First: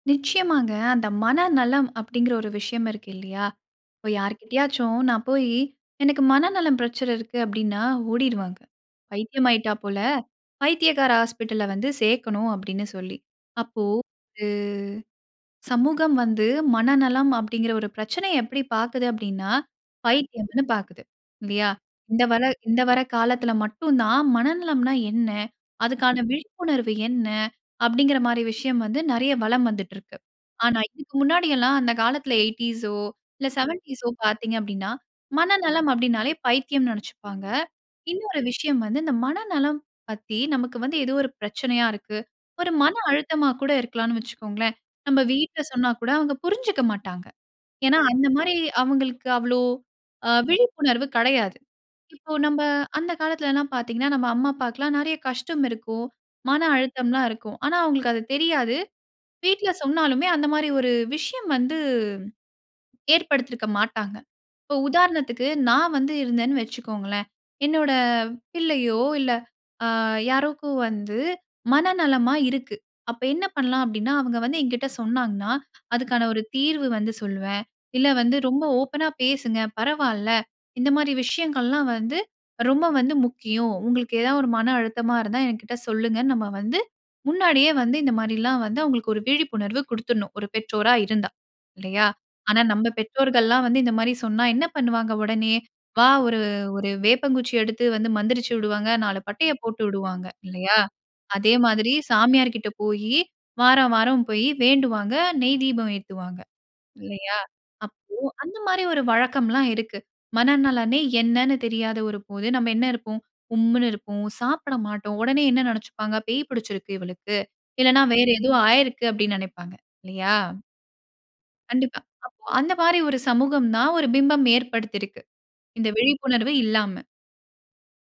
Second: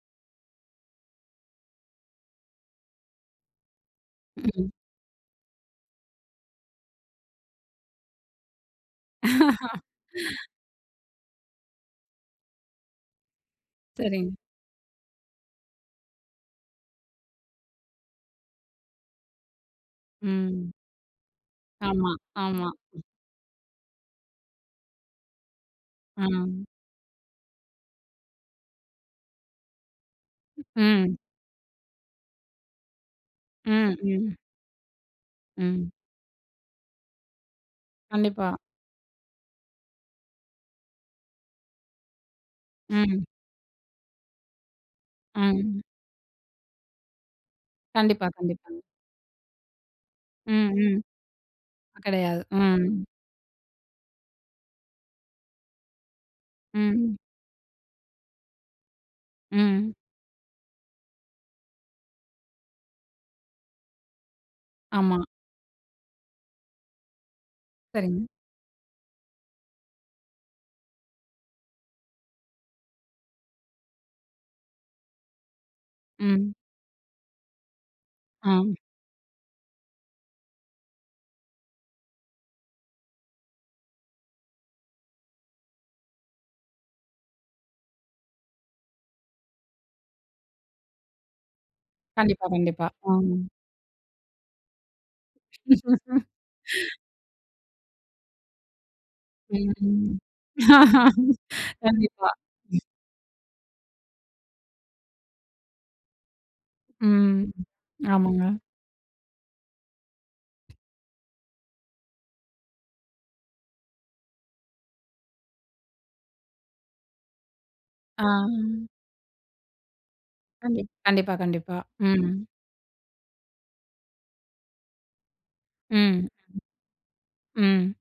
நிச்சயமாங்க. அந்த மனநலம் அப்படிங்கிற ஒரு விஷயம் இருக்கு இல்லையா? இப்போ ம். யார்கிட்டயாச்சும் நான் போய் "எனக்கு மனநலம் பிரச்சனை இருக்கு." அப்படின்னா ஓடிடுவாங்க. "பைத்தியம் ஆயிட்டா போல பைத்தியக்கார ஹாஸ்பிட்டல்ல வந்து சேர்க்கணும்." அப்படின்னு சொல்லி. அப்போ சரிங்க. அ சமூகம் வந்து மனநலம் அப்படிங்கிற ஒரு பிரச்சனைய எப்படி பாக்குது அப்படின்னா, பைத்தியம்ன்னு ம். பாக்குது இல்லையா. ஆமா, இந்த ஆமா. இந்த வர காலத்தில மட்டும் தான் மனநலம்ன்னா என்ன? அதுக்கான ம். விழிப்புணர்வு என்ன? அப்படிங்கிற மாதிரி விஷயம் வந்து நிறைய வலம் வந்துட்டு இருக்கு. ஆனா இதற்கு ம். முன்னாடி எல்லாம் அந்த காலத்தில 80ஸ் ஓ இல்ல ம், 70ஸ் ம். பார்த்தீங்க அப்படின்னா, மனநலம் ம். அப்படின்னாலே பைத்தியம்ன்னு நினைச்சுப்பாங்க. இன்னொரு கண்டிப்பா. விஷயம் வந்து இந்த மனநலம் பத்தி நமக்கு வந்து ஏதோ ஒரு பிரச்சனையா இருக்கு. ஒரு மன ம். அழுத்தமா கூட இருக்கலாம்ன்னு வச்சுக்கோங்களேன். நம்ம வீட்ல ம். சொன்னா கூட அவங்க புரிஞ்சுக்க மாட்டாங்க. ஏன்னா, கண்டிப்பா, அந்த மாரி கண்டிப்பா. அவங்களுக்கு அவ்வளவு அ ம், ம். விழிப்புணர்வு கிடையாது. இப்போ கிடையாது. நம்ம ம். அந்த காலத்தில எல்லாம் பார்த்தீங்கன்னா, நம் அம்மா அப்பாவுக்கு எல்லாம் நிறைய கஷ்டம் இருக்கும். மன அழுத்தம் ம். எல்லாம் இருக்கும். ஆனா அவங்களுக்கு அது தெரியாது. வீட்ல ம். சொன்னாலுமே அந்த மாதிரி ஒரு விஷயம் வந்து, ஏற்படுத்தியிருக்க மாட்டாங்க. இப்போ ஆமா. உதாரணத்துக்கு நான் வந்து இருந்தேன்னு வச்சுக்கோங்களேன். என்னோட சரிங்க. பிள்ளையோ இல்ல அ யாருக்கோ வந்து மன நலமா இருக்குது. அப்போ என்ன பண்ணலாம் அப்படின்னா, அவங்க வந்து என்கிட்ட சொன்னாங்கன்னா, அதுக்கான ஒரு ம். தீர்வு வந்து சொல்வேன். "இல்ல வந்து ரொம்ப ஆ. ஓப்பன்னா பேசுங்க பரவால்ல. இந்த மாரி விஷயங்கள் எல்லாம் வந்து ரொம்ப வந்து முக்கியம். உங்களுக்கு ஏதாவது ஒரு மன அழுத்தமா இருந்தா என்கிட்ட சொல்லுங்க." நம்ம வந்து முன்னாடியே வந்து இந்த மாதிரி எல்லாம் வந்து அவங்களுக்கு ஒரு விழிப்புணர்வு கொடுத்துடணும். ஒரு பெற்றோரா இருந்தா. இல்லையா. கண்டிப்பா. ஆனா கண்டிப்பா. நம்ம ம். பெற்றோர்கள்லாம் வந்து இந்த மாதிரி சொன்னா என்ன பண்ணுவாங்க உடனே? வா ஒரு ஒரு வேப்பங்குச்சி எடுத்து வந்து மந்திரிச்சு விடுவாங்க. 4 பட்டைய ம். போட்டு ம். விடுவாங்க. இல்லையா? அதே மாதிரி கண்டிப்பா. சாமியார் கிட்ட போய் வாரம் வாரம் போய் வேண்டுவாங்க. நெய் தீபம் ஏத்துவாங்க. இல்லையா? ம். அப்போ ஆமாங்க. அந்த மாதிரி ஒரு வழக்கம்லாம் இருக்குது. மனநலனே என்னன்னு தெரியாத ஒரு போது நம்ம என்ன இருப்போம் உம்முன்னு இருப்போம், சாப்பிட மாட்டோம். உடனே என்ன நினைச்சுப்பாங்க "பேய் பிடிச்சிருக்கு இவளுக்கு. இல்லன்னா ஆ. வேற ஏதோ ஆயிருக்குது" அப்படின்னு நினைப்பாங்க. இல்லையா? கண்டிப் கண்டிப்பா, கண்டிப்பா. கண்டிப்பா. ம். அந்த மாதிரி ஒரு சமூகம் தான் ஒரு பிம்பம் ஏற்படுத்திருக்கு, இந்த ம். விழிப்புணர்வு இல்லாம. ம்.